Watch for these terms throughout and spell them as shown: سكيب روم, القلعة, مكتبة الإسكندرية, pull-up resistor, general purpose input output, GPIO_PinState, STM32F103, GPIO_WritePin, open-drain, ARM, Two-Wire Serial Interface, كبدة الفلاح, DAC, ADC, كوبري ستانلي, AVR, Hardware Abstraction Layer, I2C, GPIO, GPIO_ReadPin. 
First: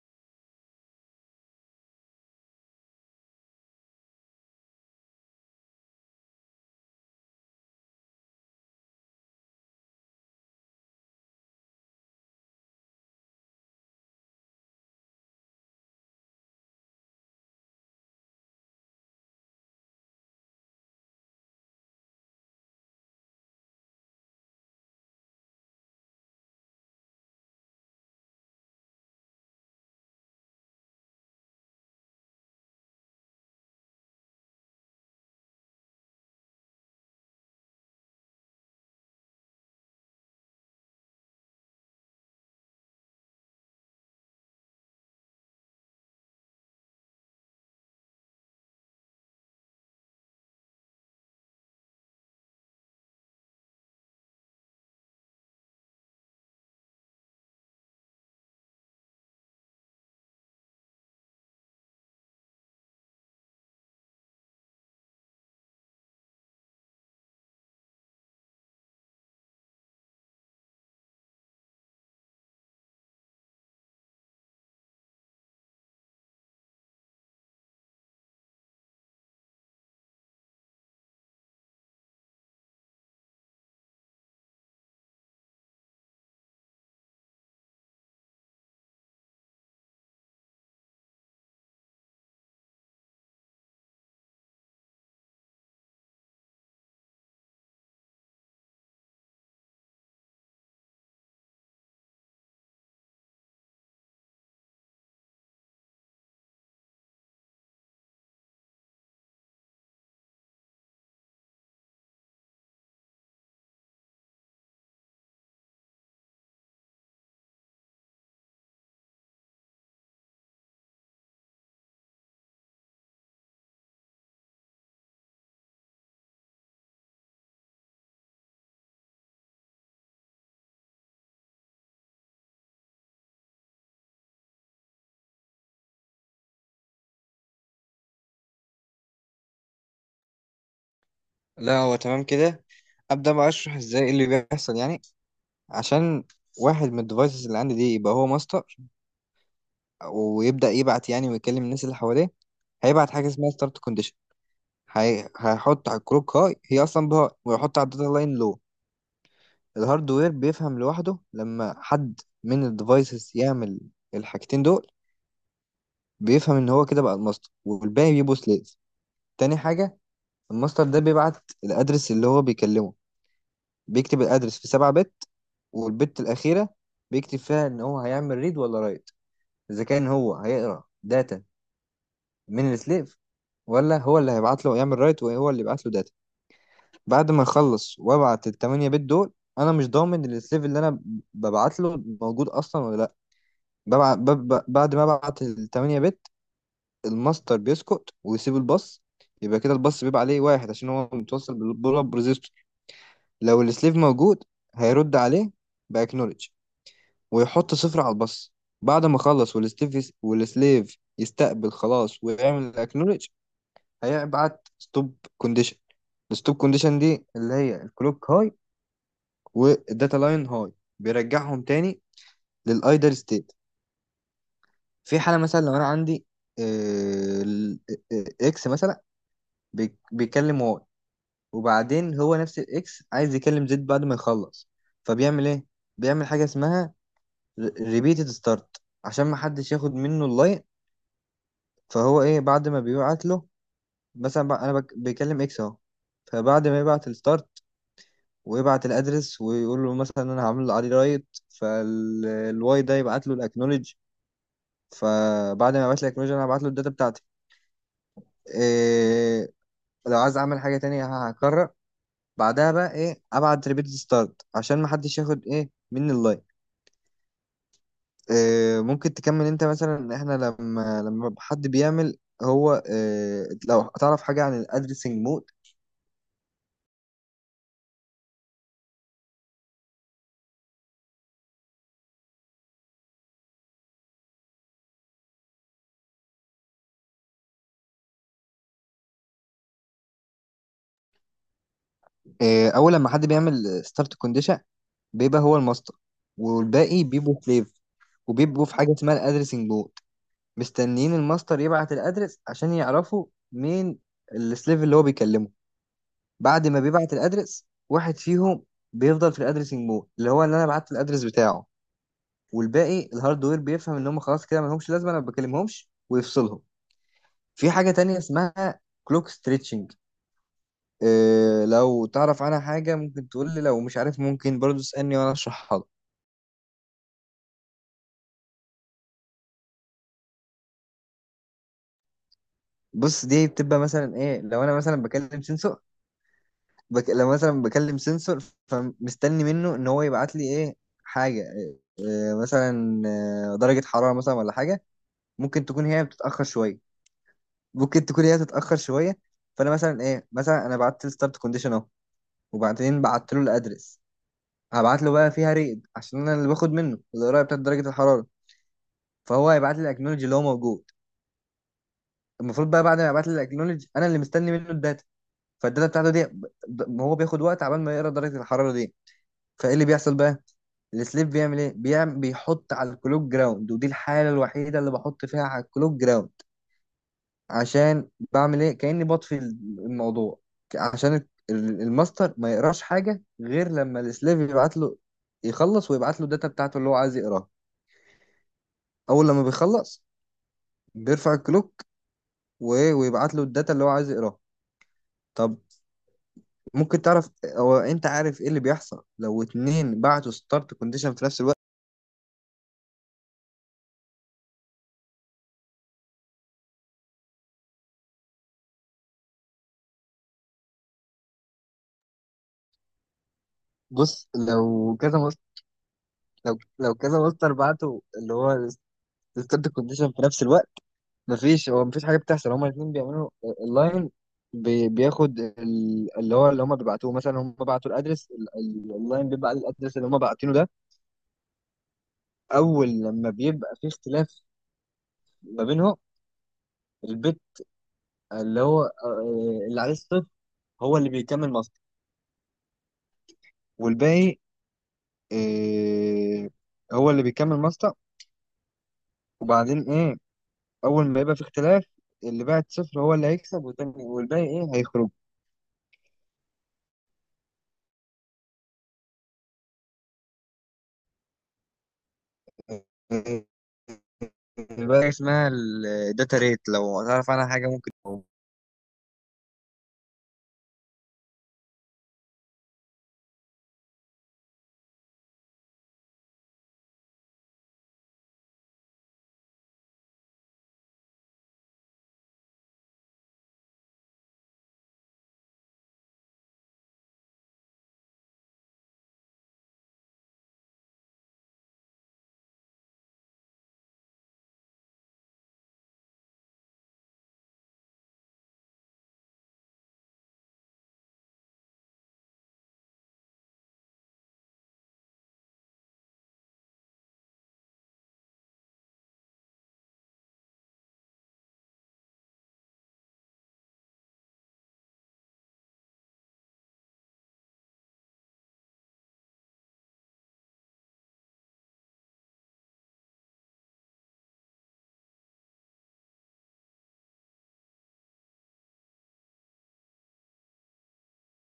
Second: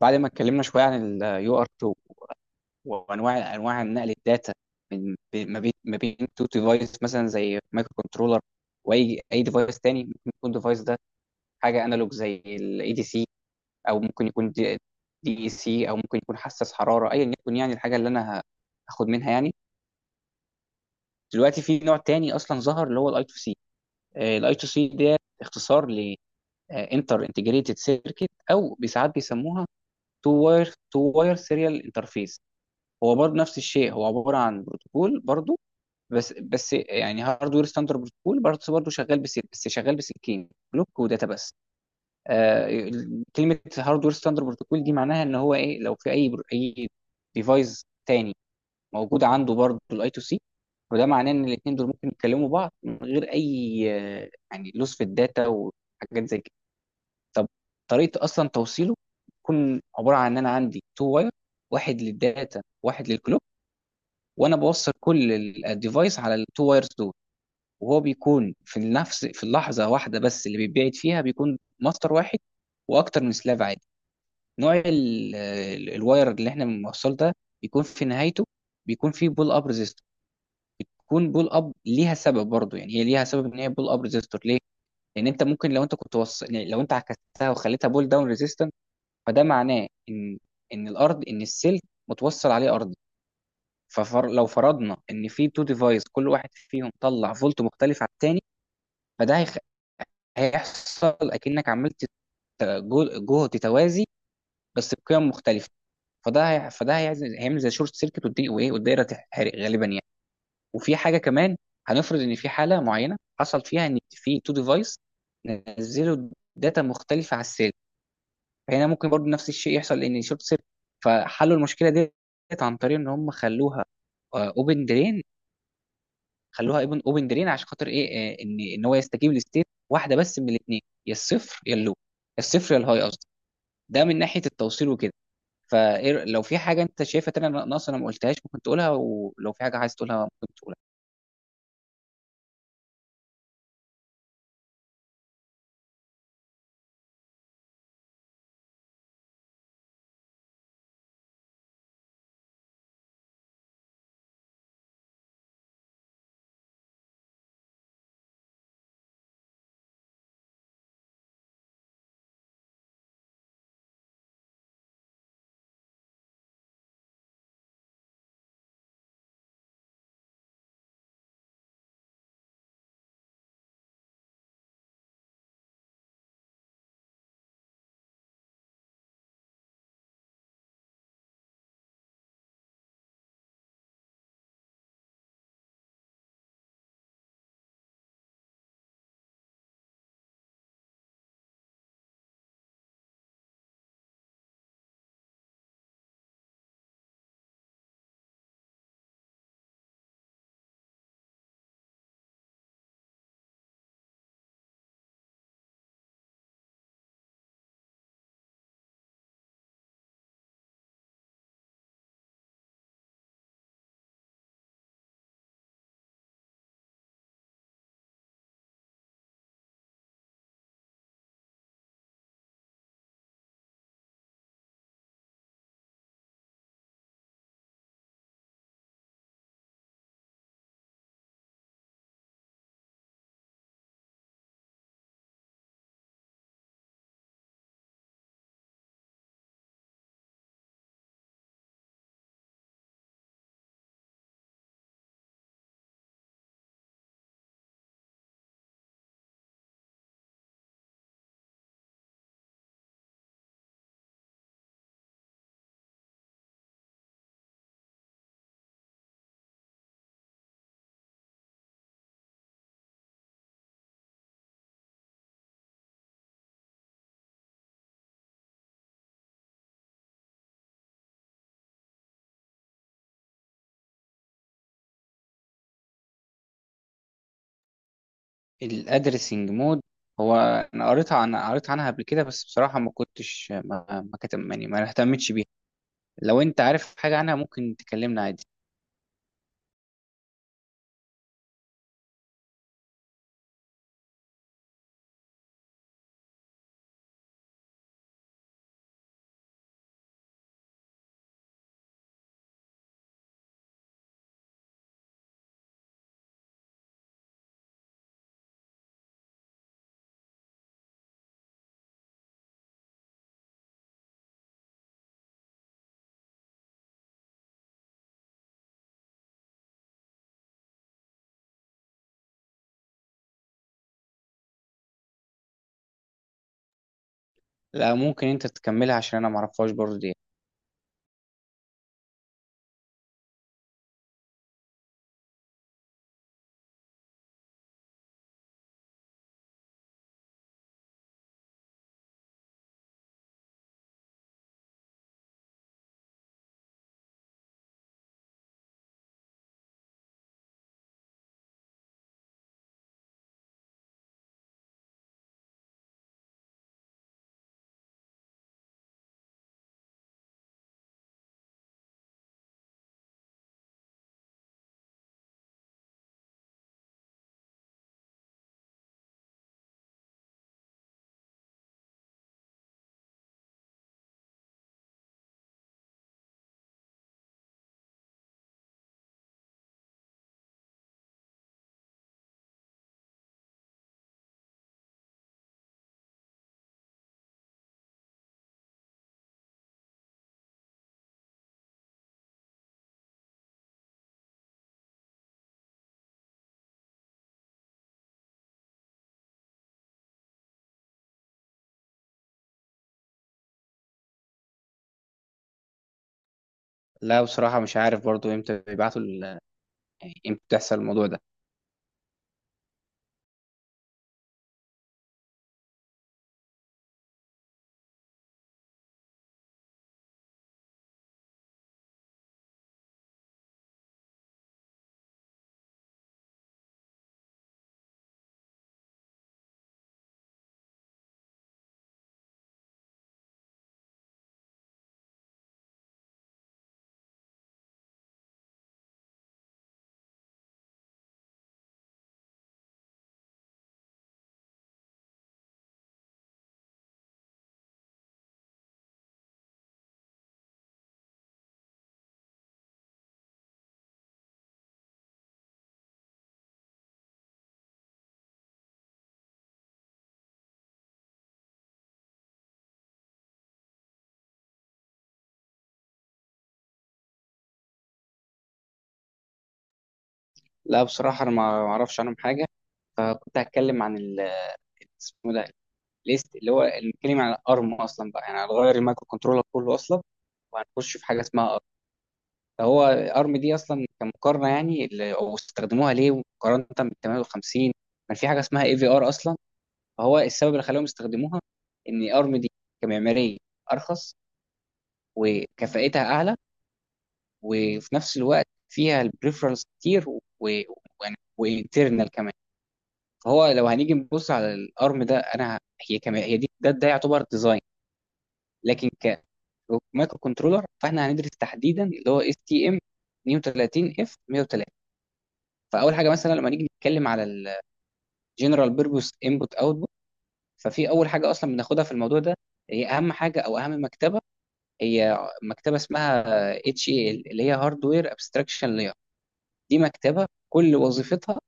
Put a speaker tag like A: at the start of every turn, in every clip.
A: بعد ما اتكلمنا شويه عن اليو ار 2 وانواع نقل الداتا من ما بين تو ديفايس، مثلا زي مايكرو كنترولر واي اي ديفايس تاني. ممكن يكون ديفايس ده حاجه انالوج زي الاي دي سي، او ممكن يكون دي اي سي، او ممكن يكون حساس حراره، ايا يكن يعني الحاجه اللي انا هاخد منها يعني. دلوقتي في نوع تاني اصلا ظهر، اللي هو الاي تو سي. الاي تو سي ده اختصار ل انتر انتجريتد سيركت، او ساعات بيسموها تو واير سيريال انترفيس. هو برضه نفس الشيء، هو عباره عن بروتوكول برضه. بس يعني هاردوير ستاندرد بروتوكول، برضه شغال بس. شغال بسلكين، بلوك وداتا بس. آه. كلمه هاردوير ستاندرد بروتوكول دي معناها ان هو ايه؟ لو في اي اي ديفايس تاني موجود عنده برضه الاي تو سي، وده معناه ان الاثنين دول ممكن يتكلموا بعض من غير اي، آه، يعني لوس في الداتا وحاجات زي كده. طب، طريقه اصلا توصيله تكون عباره عن ان انا عندي تو واير، واحد للداتا واحد للكلوك. وانا بوصل كل الديفايس على التو وايرز دول. وهو بيكون في نفس، في اللحظه واحده بس اللي بيتبعت فيها بيكون ماستر واحد واكتر من سلاف عادي. نوع الواير اللي احنا بنوصله ده بيكون في نهايته، بيكون فيه بول اب ريزيستور. بتكون بول اب ليها سبب برضه، يعني هي ليها سبب ان هي بول اب ريزيستور ليه. لان انت ممكن، لو انت كنت وصل يعني، لو انت عكستها وخليتها بول داون ريزيستنت، فده معناه ان الارض، ان السلك متوصل عليه ارض. فلو فرضنا ان في تو ديفايس كل واحد فيهم طلع فولت مختلف عن التاني، فده هيخ- هيحصل اكنك عملت جهد توازي بس بقيم مختلفه. فده هي... فده هيعزل- هيعمل زي شورت سيركت، والدي... وايه والدايره تتحرق غالبا يعني. وفي حاجه كمان، هنفرض ان في حاله معينه حصل فيها ان في تو ديفايس نزلوا داتا مختلفه على السيل. فهنا ممكن برضه نفس الشيء يحصل، ان شورت سيركت. فحلوا المشكله ديت عن طريق ان هم خلوها اوبن درين. خلوها اوبن جرين عشان خاطر ايه؟ آه، ان هو يستجيب لستيت واحده بس من الاثنين، يا الصفر يا اللو، يا الصفر يا الهاي قصدي. ده من ناحيه التوصيل وكده. فلو في حاجه انت شايفها تانية ناقصه انا ما قلتهاش ممكن تقولها، ولو في حاجه عايز تقولها ممكن تقولها.
B: لا، هو تمام كده. ابدا بقى اشرح ازاي إيه اللي بيحصل يعني. عشان واحد من الديفايسز اللي عندي دي يبقى هو ماستر ويبدا يبعت يعني ويكلم الناس اللي حواليه. هيبعت حاجه اسمها ستارت كونديشن. هيحط على الكروك هاي، هي اصلا بهاي، ويحط على الداتا لاين. لو الهاردوير بيفهم لوحده لما حد من الديفايسز يعمل الحاجتين دول، بيفهم ان هو كده بقى الماستر والباقي بيبقوا سليف. تاني حاجه، الماستر ده بيبعت الادرس اللي هو بيكلمه. بيكتب الادرس في 7 بت، والبت الاخيره بيكتب فيها ان هو هيعمل ريد ولا رايت. اذا كان هو هيقرا داتا من السليف، ولا هو اللي هيبعت له يعمل رايت وهو اللي يبعت له داتا. بعد ما اخلص وابعت التمانية بت دول، انا مش ضامن إن السليف اللي انا ببعت له موجود اصلا ولا لا. بعد ما ابعت التمانية بت، الماستر بيسكت ويسيب الباص. يبقى كده الباص بيبقى عليه واحد عشان هو متوصل بالبول اب ريزيستور. لو السليف موجود هيرد عليه باكنولج ويحط صفر على الباص. بعد ما خلص، والستيف والسليف يستقبل خلاص ويعمل الاكنولج، هيبعت ستوب كونديشن. الستوب كونديشن دي اللي هي الكلوك هاي والداتا لاين هاي، بيرجعهم تاني للايدل ستيت. في حالة مثلا لو انا عندي آه، ال- اكس مثلا، بيكلم واي، وبعدين هو نفس الاكس عايز يكلم زد بعد ما يخلص. فبيعمل ايه؟ بيعمل حاجة اسمها ريبيتد ستارت عشان ما حدش ياخد منه اللاين. فهو ايه بعد ما بيبعت له؟ مثلا بقى انا بيكلم اكس اهو. فبعد ما يبعت الستارت ويبعت الادرس ويقول له مثلا انا هعمل عليه رايت، فالواي ده يبعت له الاكنولج. فبعد ما يبعت لي الاكنولج، انا هبعت له الداتا بتاعتي. إيه، لو عايز اعمل حاجه تانية هكرر. بعدها بقى ايه؟ ابعت ريبيت ستارت عشان ما حدش ياخد ايه مني اللاين. إيه، ممكن تكمل انت مثلا؟ احنا لما حد بيعمل، هو إيه لو تعرف حاجه عن الادرسنج مود؟
A: الادرسنج مود. هو انا قريت عنها قبل كده، بس بصراحه ما كتب يعني ما اهتمتش بيها. لو انت عارف حاجه عنها ممكن تكلمنا عادي.
B: اول لما حد بيعمل ستارت كونديشن، بيبقى هو الماستر والباقي بيبقوا سليف، وبيبقوا في حاجه اسمها الادرسنج بورد، مستنيين الماستر يبعت الادرس عشان يعرفوا مين السليف اللي هو بيكلمه. بعد ما بيبعت الادرس، واحد فيهم بيفضل في الادرسنج بورد، اللي هو اللي انا بعت الادرس بتاعه، والباقي الهاردوير بيفهم ان هم خلاص كده ما لهمش لازمه، انا ما بكلمهمش ويفصلهم. في حاجه تانية اسمها كلوك ستريتشنج. إيه، لو تعرف عنها حاجة ممكن تقول لي، لو مش عارف ممكن برضو تسألني وأنا أشرحها لك.
A: لا، ممكن انت تكملها عشان انا ما اعرفهاش برضه دي.
B: بص، دي بتبقى مثلا إيه؟ لو أنا مثلا بكلم سنسور، لو مثلا بكلم سنسور، فمستني منه إن هو يبعت لي إيه؟ حاجة إيه مثلا؟ درجة حرارة مثلا ولا حاجة. ممكن تكون هي بتتأخر شوية. ممكن تكون هي بتتأخر شوية فأنا مثلا إيه، مثلا أنا بعت له ستارت كونديشن أهو، وبعدين بعت له الأدرس، هبعت له بقى فيها ريد عشان أنا اللي باخد منه القراية بتاعت درجة الحرارة. فهو هيبعت لي الأكنولوجي اللي هو موجود. المفروض بقى بعد ما يبعت لي الاكنولج، انا اللي مستني منه الداتا. فالداتا بتاعته دي هو بياخد وقت عبال ما يقرا درجه الحراره دي. فايه اللي بيحصل بقى؟ السليب بيعمل ايه؟ بيعمل، بيحط على الكلوك جراوند، ودي الحاله الوحيده اللي بحط فيها على الكلوك جراوند. عشان بعمل ايه؟ كاني بطفي الموضوع، عشان الماستر ما يقراش حاجه غير لما السليف يبعت له، يخلص ويبعت له الداتا بتاعته اللي هو عايز يقراها. اول لما بيخلص بيرفع الكلوك ويبعت له الداتا اللي هو عايز يقراها. طب، ممكن تعرف، هو انت عارف ايه اللي بيحصل لو اتنين بعتوا ستارت كونديشن في نفس الوقت؟
A: لا، بصراحه مش عارف برضه، امتى بيبعتوا يعني امتى بتحصل الموضوع ده.
B: بص، لو كذا مصدر، لو كذا مصدر بعتوا اللي هو ستارت كونديشن في نفس الوقت، مفيش، هو مفيش حاجه بتحصل، هما الاتنين بيعملوا اللاين. بياخد اللي هو اللي هما بيبعتوه، مثلا هما بعتوا الادرس اللاين بيبعت الادرس اللي هما باعتينه ده. اول لما بيبقى في اختلاف ما بينهم، البت اللي هو اللي عليه الصفر هو اللي بيكمل مصدر، والباقي إيه، هو اللي بيكمل ماستا. وبعدين ايه، اول ما يبقى في اختلاف، اللي بعد صفر هو اللي هيكسب، والتاني والباقي ايه، هيخرج. إيه، بقى اسمها الداتا ريت، لو تعرف عنها حاجة ممكن.
A: لا، بصراحة أنا ما أعرفش عنهم حاجة. فكنت هتكلم عن ال اسمه ده، ليست، اللي هو نتكلم عن الأرم أصلا بقى. يعني هنغير المايكرو كنترولر كله أصلا، وهنخش في حاجة اسمها أرم. فهو أرم دي أصلا كمقارنة، يعني أو استخدموها ليه مقارنة بال 58. كان في حاجة اسمها اي في ار أصلا. فهو السبب اللي خلاهم يستخدموها إن أرم دي كمعمارية أرخص وكفاءتها أعلى، وفي نفس الوقت فيها البريفرالز كتير و وانترنال كمان. فهو لو هنيجي نبص على الارم ده، انا هي كما هي دي، ده يعتبر ديزاين. لكن ك مايكرو كنترولر، فاحنا هندرس تحديدا اللي هو اس تي ام 32 اف 103. فاول حاجه مثلا لما نيجي نتكلم على الجنرال بيربوس انبوت اوتبوت، ففي اول حاجه اصلا بناخدها في الموضوع ده، هي اهم حاجه او اهم مكتبه، هي مكتبه اسمها اتش اي ال، اللي هي هاردوير ابستراكشن لاير. دي مكتبه كل وظيفتها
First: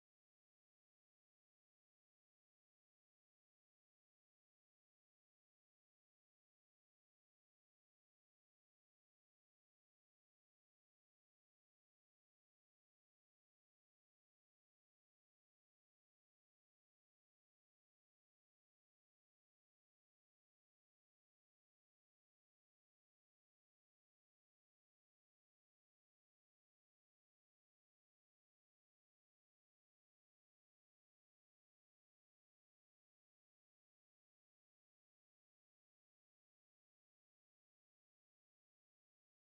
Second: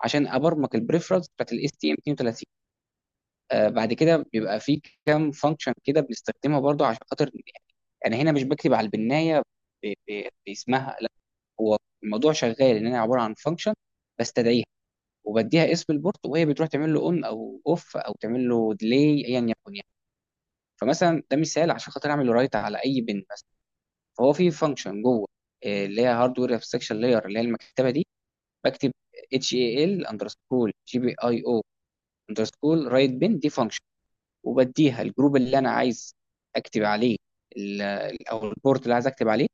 A: عشان ابرمج البريفرنس بتاعت الاس تي ام 32. آه، بعد كده بيبقى في كام فانكشن كده بنستخدمها برضو عشان خاطر يعني، انا هنا مش بكتب على البنايه باسمها، لا. هو الموضوع شغال ان انا عباره عن فانكشن بستدعيها وبديها اسم البورت، وهي بتروح تعمل له اون او اوف، او تعمل له ديلي، ايا يكن يعني. فمثلا ده مثال عشان خاطر اعمل رايت على اي بن مثلا. فهو في فانكشن جوه، آه، اللي هي هاردوير ابستراكشن لاير، اللي هي المكتبه دي. بكتب اتش اي ال اندرسكول جي بي اي او اندرسكول رايت بن، دي فانكشن وبديها الجروب اللي انا عايز اكتب عليه، او البورت اللي عايز اكتب عليه،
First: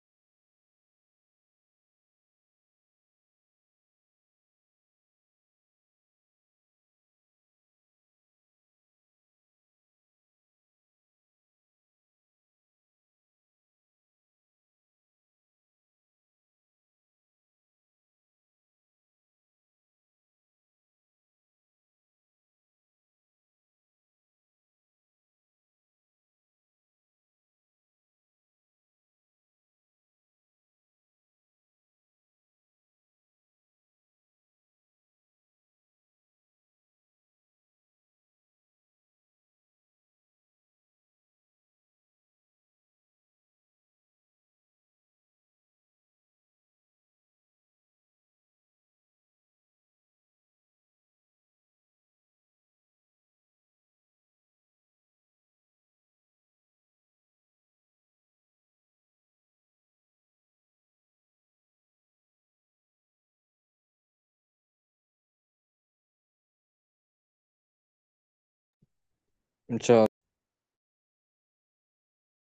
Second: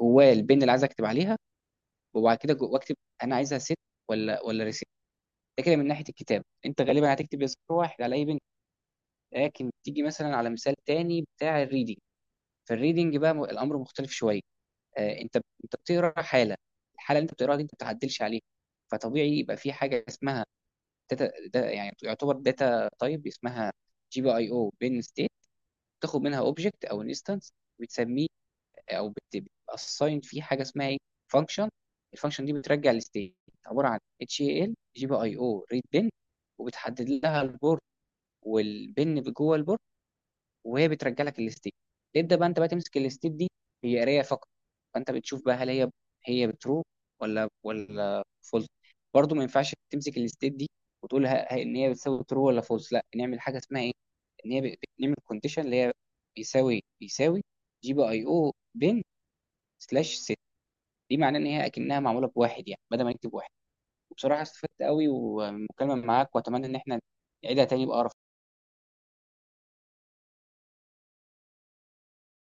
A: جواه البن اللي عايز اكتب عليها. وبعد كده جوه اكتب انا عايزها ست ولا ريسيت. ده كده من ناحيه الكتاب، انت غالبا هتكتب يا صفر واحد على اي بن. لكن تيجي مثلا على مثال تاني بتاع الريدنج. في الريدنج بقى الامر مختلف شويه. آه، انت بتقرا حاله. الحاله اللي انت بتقراها دي انت ما بتعدلش عليها. فطبيعي يبقى في حاجه اسمها داتا، ده يعني يعتبر داتا تايب اسمها جي بي اي او بن ستيت. تاخد منها اوبجكت او انستنس بتسميه، او بتاساين فيه حاجه اسمها ايه، فانكشن. الفانكشن دي بترجع الستيت، عباره عن اتش اي ال جي بي اي او ريد بن، وبتحدد لها البورت والبن جوه البورت، وهي بترجع لك الاستيك. تبدا بقى انت بقى تمسك الاستيك دي، هي قرايه فقط. فانت بتشوف بقى هل هي، بترو ولا فولس. برضو ما ينفعش تمسك الاستيك دي وتقول ان هي بتساوي ترو ولا فولس، لا نعمل حاجه اسمها ايه، ان هي بنعمل كونديشن اللي هي بيساوي جي بي اي او بين سلاش ست. دي معناه ان هي اكنها معموله بواحد، يعني بدل ما نكتب واحد. وبصراحه استفدت قوي والمكالمه معاك، واتمنى ان احنا نعيدها تاني بأقرب
B: ان شاء